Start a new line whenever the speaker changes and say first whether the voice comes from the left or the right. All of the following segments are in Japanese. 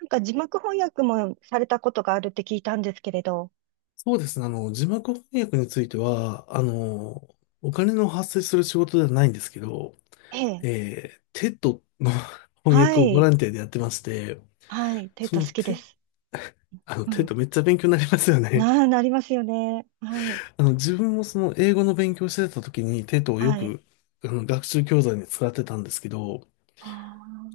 right: なんか字幕翻訳もされたことがあるって聞いたんですけれど。
left: そうですね。字幕翻訳については、お金の発生する仕事ではないんですけど、
right: ええ。
left: テッドの 翻
right: は
left: 訳をボラ
right: い。
left: ンティアでやってまして、
right: はい。テッ
left: そ
right: ド
left: の
right: 好きで
left: テ、
right: す。
left: あの、
right: う
left: テッ
right: ん。
left: ドめっちゃ勉強になりますよね。
right: なあ、なりますよね。はい。
left: 自分もその英語の勉強してた時にテッドをよ
right: はい。
left: く、学習教材に使ってたんですけど、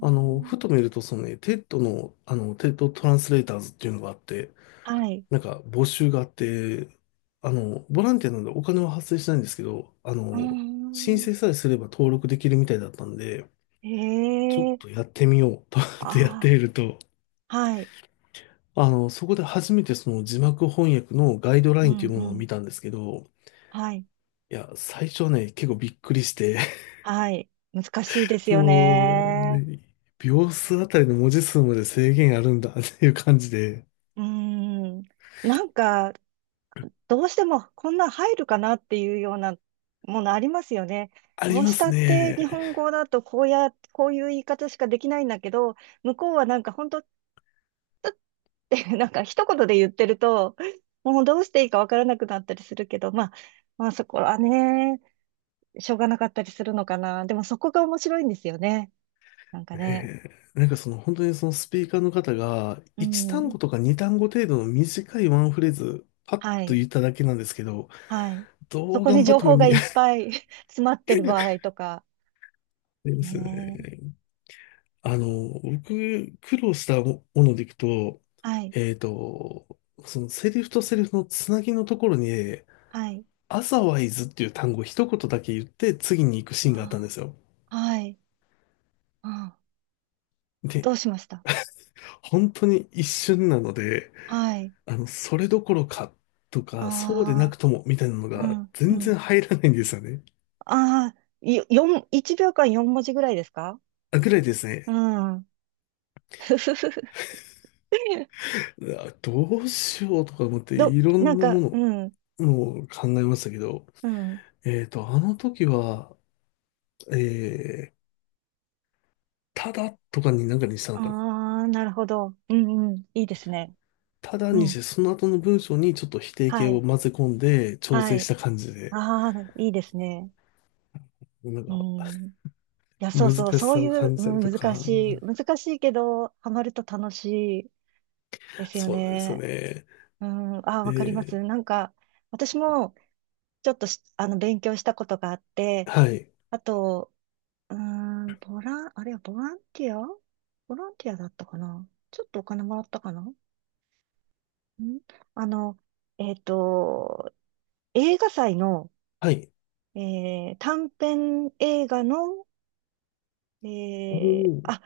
left: ふと見るとそのね、テッドの、テッドトランスレーターズっていうのがあって、
right: あ。はい。
left: なんか募集があって、ボランティアなんでお金は発生しないんですけど、
right: うー
left: 申
right: ん。
left: 請さえすれば登録できるみたいだったんで、ちょっ
right: ええ。
left: とやってみよう と思ってやって
right: あ
left: みると、
right: あ。はい。
left: そこで初めてその字幕翻訳のガイド
right: う
left: ラインと
right: ん、
left: いうもの
right: う
left: を
right: ん。
left: 見たんですけど、
right: はい。
left: いや、最初はね、結構びっくりして、
right: はい。難しいで す
left: そ
right: よ
left: の、
right: ね。
left: ね、秒数あたりの文字数まで制限あるんだっていう感じで、
right: うーん。なんか、どうしてもこんなん入るかなっていうようなものありますよね。
left: あ
right: ど
left: り
right: う
left: ま
right: した
left: す
right: って日
left: ね。
right: 本語だとこうや、こういう言い方しかできないんだけど、向こうはなんか本当って なんか一言で言ってると、もうどうしていいかわからなくなったりするけど、まあ、そこはね、しょうがなかったりするのかな。でもそこが面白いんですよね。なんかね。
left: ええ、なんかその本当にそのスピーカーの方が
right: う
left: 1単
right: ん。
left: 語とか2単語程度の短いワンフレーズパッ
right: は
left: と
right: い。
left: 言っただけなんですけど、
right: はい。そ
left: どう
right: こ
left: 頑
right: に
left: 張っ
right: 情
left: ても
right: 報が
left: あ
right: いっぱい 詰まってる場合とか。
left: りますよ
right: ね。
left: ね。僕苦労したものでいくと、
right: はい。
left: えっと、そのセリフとセリフのつなぎのところに、
right: はい。
left: アザワイズっていう単語を一言だけ言って次に行くシーンがあったんで
right: あ
left: すよ。
right: ー、はい。うん。
left: で、
right: どうしました。
left: 本当に一瞬なので、
right: はい。
left: それどころかとか、そうでな
right: ああ、
left: くともみたいなの
right: う
left: が
right: ん、う
left: 全
right: ん。
left: 然入らないんですよね。
right: ああ、よ四、1秒間4文字ぐらいですか。
left: あ、ぐらいです
right: う
left: ね。
right: ん。ふふふふ、
left: うわどうしようとか思って
right: ど、
left: いろ
right: な
left: ん
right: ん
left: な
right: か、
left: も
right: うん、
left: のを考えましたけど、
right: うん。
left: あの時は、えー、ただとかになんかにしたのかな。
right: ああ、なるほど。うん、うん。いいですね。
left: ただ
right: う
left: にし
right: ん。
left: て、その後の文章にちょっと否定
right: は
left: 形
right: い。
left: を混ぜ込んで調
right: は
left: 整し
right: い。
left: た感じで、
right: ああ、いいですね。
left: なん
right: う
left: か
right: ん。いや、そう
left: 難
right: そう、
left: し
right: そう
left: さ
right: い
left: を
right: う、
left: 感じたり
right: うん、
left: と
right: 難
left: か、
right: しい、難しいけど、ハマると楽しいですよ
left: そうなんですよ
right: ね。
left: ね。
right: うん。ああ、わかりま
left: で、
right: す。なんか、私も、ちょっとしあの、勉強したことがあって、
left: はい。
right: あと、うーん、ボラン、あれはボランティアだったかなちょっとお金もらったかなん、あの、えっと、映画祭の、
left: はい。
right: 短編映画の、
left: お
right: えー、
left: ー、
right: あ、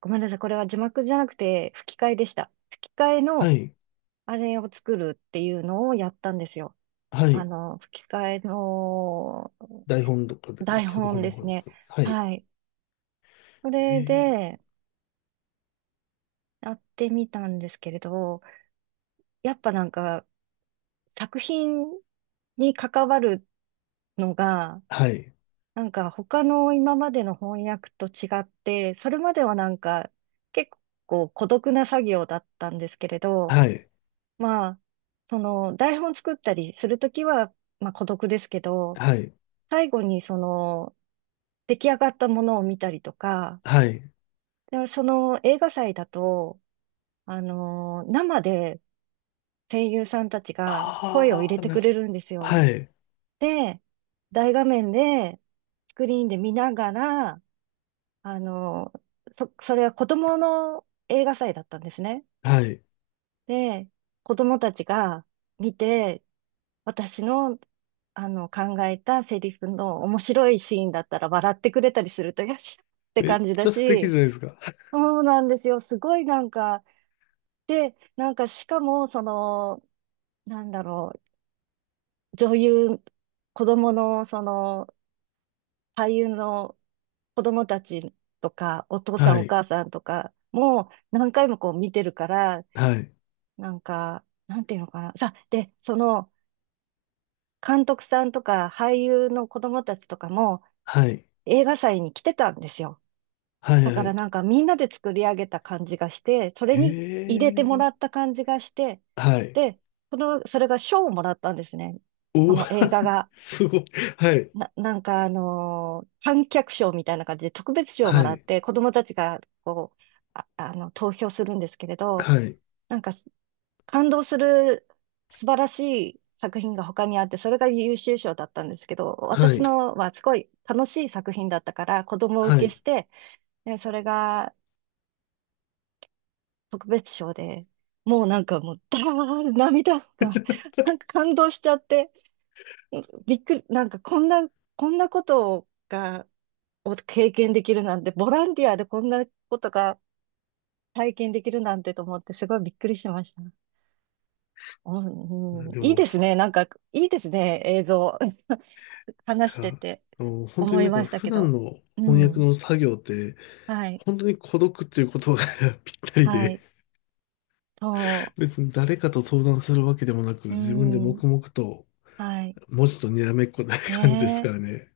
right: ごめんなさい。これは字幕じゃなくて吹き替えでした。吹き替え
left: は
right: の
left: い。
right: あれを作るっていうのをやったんですよ。
left: は
right: あ
left: い。
right: の、吹き替えの
left: 台本とかで、
right: 台
left: 脚
right: 本
left: 本
right: で
left: の方
right: す
left: で
right: ね。
left: すね。はい。
right: はい。そ
left: え
right: れ
left: ー、
right: でやってみたんですけれど、やっぱなんか作品に関わるのが、
left: はい。
right: なんか他の今までの翻訳と違って、それまではなんか結構孤独な作業だったんですけれど、
left: はい。
right: まあ、その台本作ったりするときは、まあ孤独ですけど、
left: はい。
right: 最後にその出来上がったものを見たりとか、
left: はい。
right: でその映画祭だと、あの、生で声優さんたちが声を入
left: あ
right: れ
left: あ、
right: て
left: なる
right: く
left: ほ
right: れ
left: ど。
right: るんですよ。
left: はい。
right: で、大画面で、スクリーンで見ながら、あの、そ、それは子供の映画祭だったんですね。
left: はい。
right: で、子供たちが見て、私の、あの、考えたセリフの面白いシーンだったら笑ってくれたりすると、よしって
left: めっ
right: 感じだ
left: ちゃ素敵じ
right: し、
left: ゃないですか。
right: そうなんですよ。すごいなんか、で、なんかしかも、その、なんだろう、女優、子供の、その、俳優の子供たちとか、お父さ
left: は
right: んお
left: い。
right: 母さんとかも何回もこう見てるから、
left: はい。
right: なんか、なんていうのかな。さ、で、その、監督さんとか俳優の子供たちとかも
left: はい。
right: 映画祭に来てたんですよ。
left: はい。
right: だか
left: は
right: ら
left: い。
right: なんかみんなで作り上げた感じがして、それ
left: へ
right: に入れてもら
left: え。
right: った感じがして、
left: はい。
right: で、その、それが賞をもらったんですね。こ
left: おー
right: の映画が。
left: すごい。はい。
right: な、なんかあの観客賞みたいな感じで特別賞をも
left: は
right: らっ
left: い。
right: て子供たちがこう、あ、あの、投票するんですけれど、
left: はい。
right: なんかす、感動する素晴らしい作品が他にあって、それが優秀賞だったんですけど、
left: は
right: 私
left: い。
right: のはすごい楽しい作品だったから子供
left: は
right: 受けし
left: い。
right: て、でそれが特別賞で、もうなんかもう、だー、涙が、なんか感動しちゃって、びっくり、なんかこんな、こんなことが、を経験できるなんて、ボランティアでこんなことが体験できるなんてと思って、すごいびっくりしました。うん、うん、
left: で
right: いい
left: も、
right: です
left: い
right: ね。なんか、いいですね。映像。話し
left: や、
right: てて
left: 本当
right: 思
left: に
right: い
left: なん
right: ま
left: か
right: した
left: 普
right: け
left: 段
right: ど。
left: の
right: う
left: 翻訳
right: ん。
left: の作業って、
right: はい。
left: 本当に孤独っていう言葉が ぴったり
right: は
left: で
right: い。そ
left: 別に誰かと相談するわけでもなく、
right: う。う
left: 自分で
right: ん。
left: 黙々と
right: はい。
left: 文字とにらめっこない感じです
right: ね
left: か
right: え。
left: らね。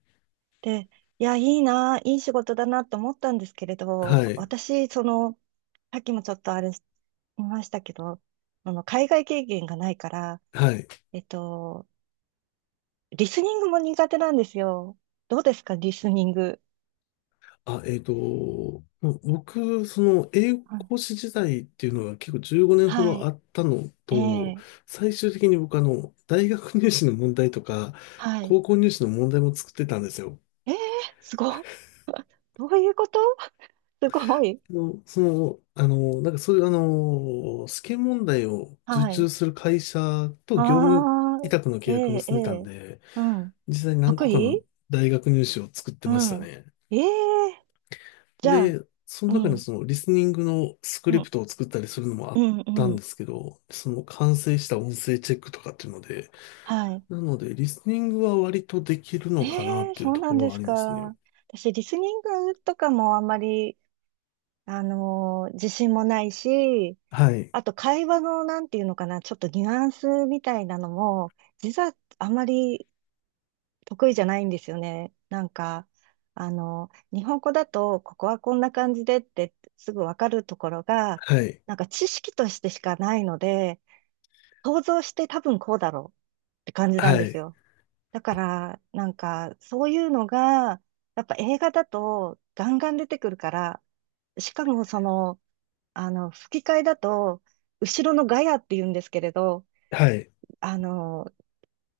right: で、いや、いいな、いい仕事だなと思ったんですけれ
left: は
right: ど、
left: い。
right: 私、その、さっきもちょっとあれ、言いましたけど、あの、海外経験がないから、
left: はい。
right: えっと、リスニングも苦手なんですよ。どうですか、リスニング。
left: あ、もう僕、その英語
right: うん、
left: 講師時代っていうのが結構15年ほど
right: は
left: あったの
right: い。え
left: と、
right: え、
left: 最終的に僕大学入試の問題とか、
right: はい。
left: 高校入試の問題も作ってたんですよ。
right: ええ、すごっ。どういうこと、すごい。
left: の、その、あの、なんかそういう試験問題を受
right: はい。
left: 注する会社と業務
right: あ
left: 委
right: あ、
left: 託の
right: え
left: 契約
right: ええ
left: 結んでたん
right: え、
left: で、
right: うん。
left: 実際に何
right: 得
left: 個かの
right: 意、
left: 大学入試を作ってま
right: う
left: した
right: ん。
left: ね。
right: ええ、じゃあ、
left: で、そ
right: う
left: の中に
right: ん、
left: そのリスニングのスク
right: う
left: リプ
right: ん、
left: トを作ったりするのもあ
right: う
left: っ
right: ん、
left: た
right: う
left: ん
right: ん。
left: ですけど、その完成した音声チェックとかっていうので、
right: はい。
left: なのでリスニングは割とできるのかな
right: え
left: っ
right: え、
left: ていう
right: そう
left: と
right: な
left: こ
right: ん
left: ろ
right: で
left: はあ
right: す
left: りますね。
right: か。私、リスニングとかもあんまり、あの自信もないし、
left: はい、
right: あと会話のなんていうのかな、ちょっとニュアンスみたいなのも、実はあまり得意じゃないんですよね。なんか、あの、日本語だと、ここはこんな感じでってすぐわかるところが、
left: はい、
right: なんか知識としてしかないので、想像して多分こうだろうって感じなん
left: は
right: です
left: い、
right: よ。だから、なんか、そういうのが、やっぱ映画だとガンガン出てくるから、しかもその、あの、吹き替えだと、後ろのガヤって言うんですけれど、
left: はい、
right: あの、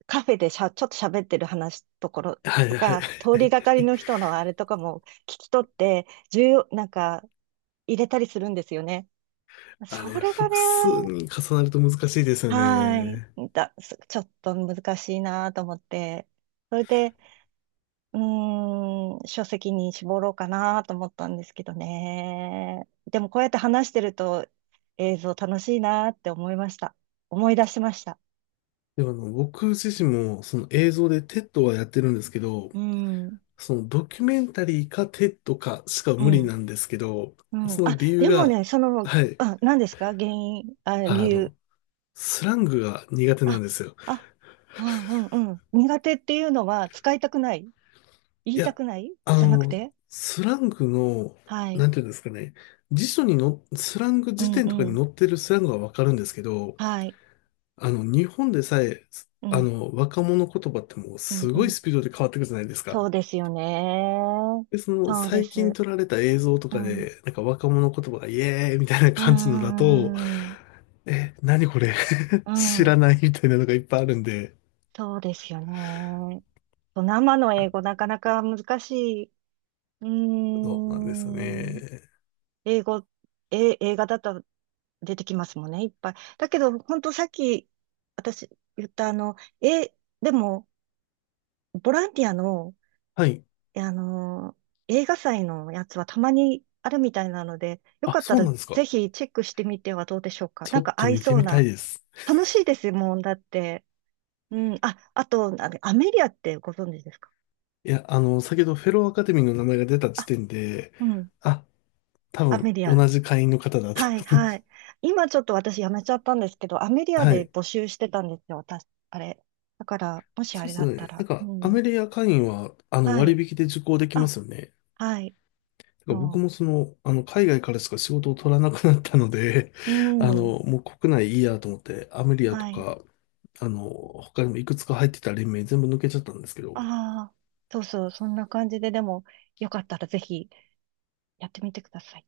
right: カフェでしゃ、ちょっと喋ってる話ところ
left: はい、
right: と
left: はい。
right: か、通りがかり の人のあれとかも聞き取って、重要、なんか入れたりするんですよね。
left: あれ、
right: それがね、
left: 複数に重なると難しいですよ
right: はい、
left: ね。
right: だ、す、ちょっと難しいなと思って。それで、うーん、書籍に絞ろうかなと思ったんですけどね。でもこうやって話してると映像楽しいなって思いました。思い出しました。
left: でも僕自身もその映像で TED はやってるんですけど、
right: うん、う
left: そのドキュメンタリーかテッドかしか無理
right: ん、
left: なんですけど、
right: うん。
left: その
right: あ、
left: 理由
right: でも
left: が、
right: ね、その、
left: はい、
right: あ、何ですか原因、あ、理
left: あ
right: 由。
left: の、スラングが苦手なん
right: あ、
left: ですよ。
right: あ、あ、うんうん。苦手っていうのは使いたくない、言
left: い
right: いた
left: や、
right: くない
left: あ
right: じゃなく
left: の、
right: て、
left: スラングの、
right: はい。
left: なんていうんですかね、辞書にの、スラング
right: う
left: 辞
right: ん
left: 典とか
right: う
left: に
right: ん。
left: 載ってるスラングはわかるんですけど、
right: はい。
left: 日本でさえ、
right: うん、
left: 若者言葉ってもう
right: う
left: す
right: ん、う
left: ごい
right: ん。
left: スピードで変わってくるじゃないですか。
right: そうですよね。
left: で、その
right: そうで
left: 最近
right: す。
left: 撮られた映像と
right: う
left: か
right: ん、
left: で、なんか若者言葉がイエーイみたいな
right: うー
left: 感じのだと、
right: ん、
left: え、何これ
right: う
left: 知
right: ん、
left: らないみたいなのがいっぱいあるんで、
right: そうですよね。生の英語なかなか難しい。うー
left: そうなんですよ
right: ん、
left: ね。
right: 英語、え、映画だと出てきますもんね、いっぱい。だけど、本当さっき私言ったあの、え、でも、ボランティアの、
left: はい。
right: あの、映画祭のやつはたまにあるみたいなので、よ
left: あ、
right: かった
left: そう
right: ら
left: なんですか。
right: ぜひチェックしてみてはどうでしょうか。
left: ち
right: な
left: ょ
right: ん
left: っ
right: か
left: と
right: 合い
left: 見て
right: そう
left: みた
right: な。
left: いです。
right: 楽しいですもん、だって。うん。あ、あと、あれアメリアってご存知ですか。
left: いや、先ほどフェローアカデミーの名前が出た時
right: あ、
left: 点で、
right: うん。
left: あ、多
right: アメ
left: 分
right: リア。
left: 同じ会員の方だと思
right: はい、
left: っ
right: はい。
left: て。
right: 今ちょっと私やめちゃったんですけど、アメリア
left: は
right: で
left: い。
right: 募集してたんですよ、私、あれ。だから、もし
left: そう
right: あ
left: で
right: れ
left: す
right: だった
left: ね。な
right: ら。
left: んか、
right: う
left: ア
right: ん。
left: メリア会員は、
right: は
left: 割
right: い。
left: 引で受講できま
right: あ、
left: すよね。
right: はい。
left: だから僕
right: そ
left: もその、海外からしか仕事を取らなくなったので、
right: う。う ん。
left: もう国内いいやと思って、アメリアと
right: はい。
left: か、他にもいくつか入ってた連盟全部抜けちゃったんですけど、
right: ああ、そうそう。そんな感じで、でも、よかったらぜひやってみてください。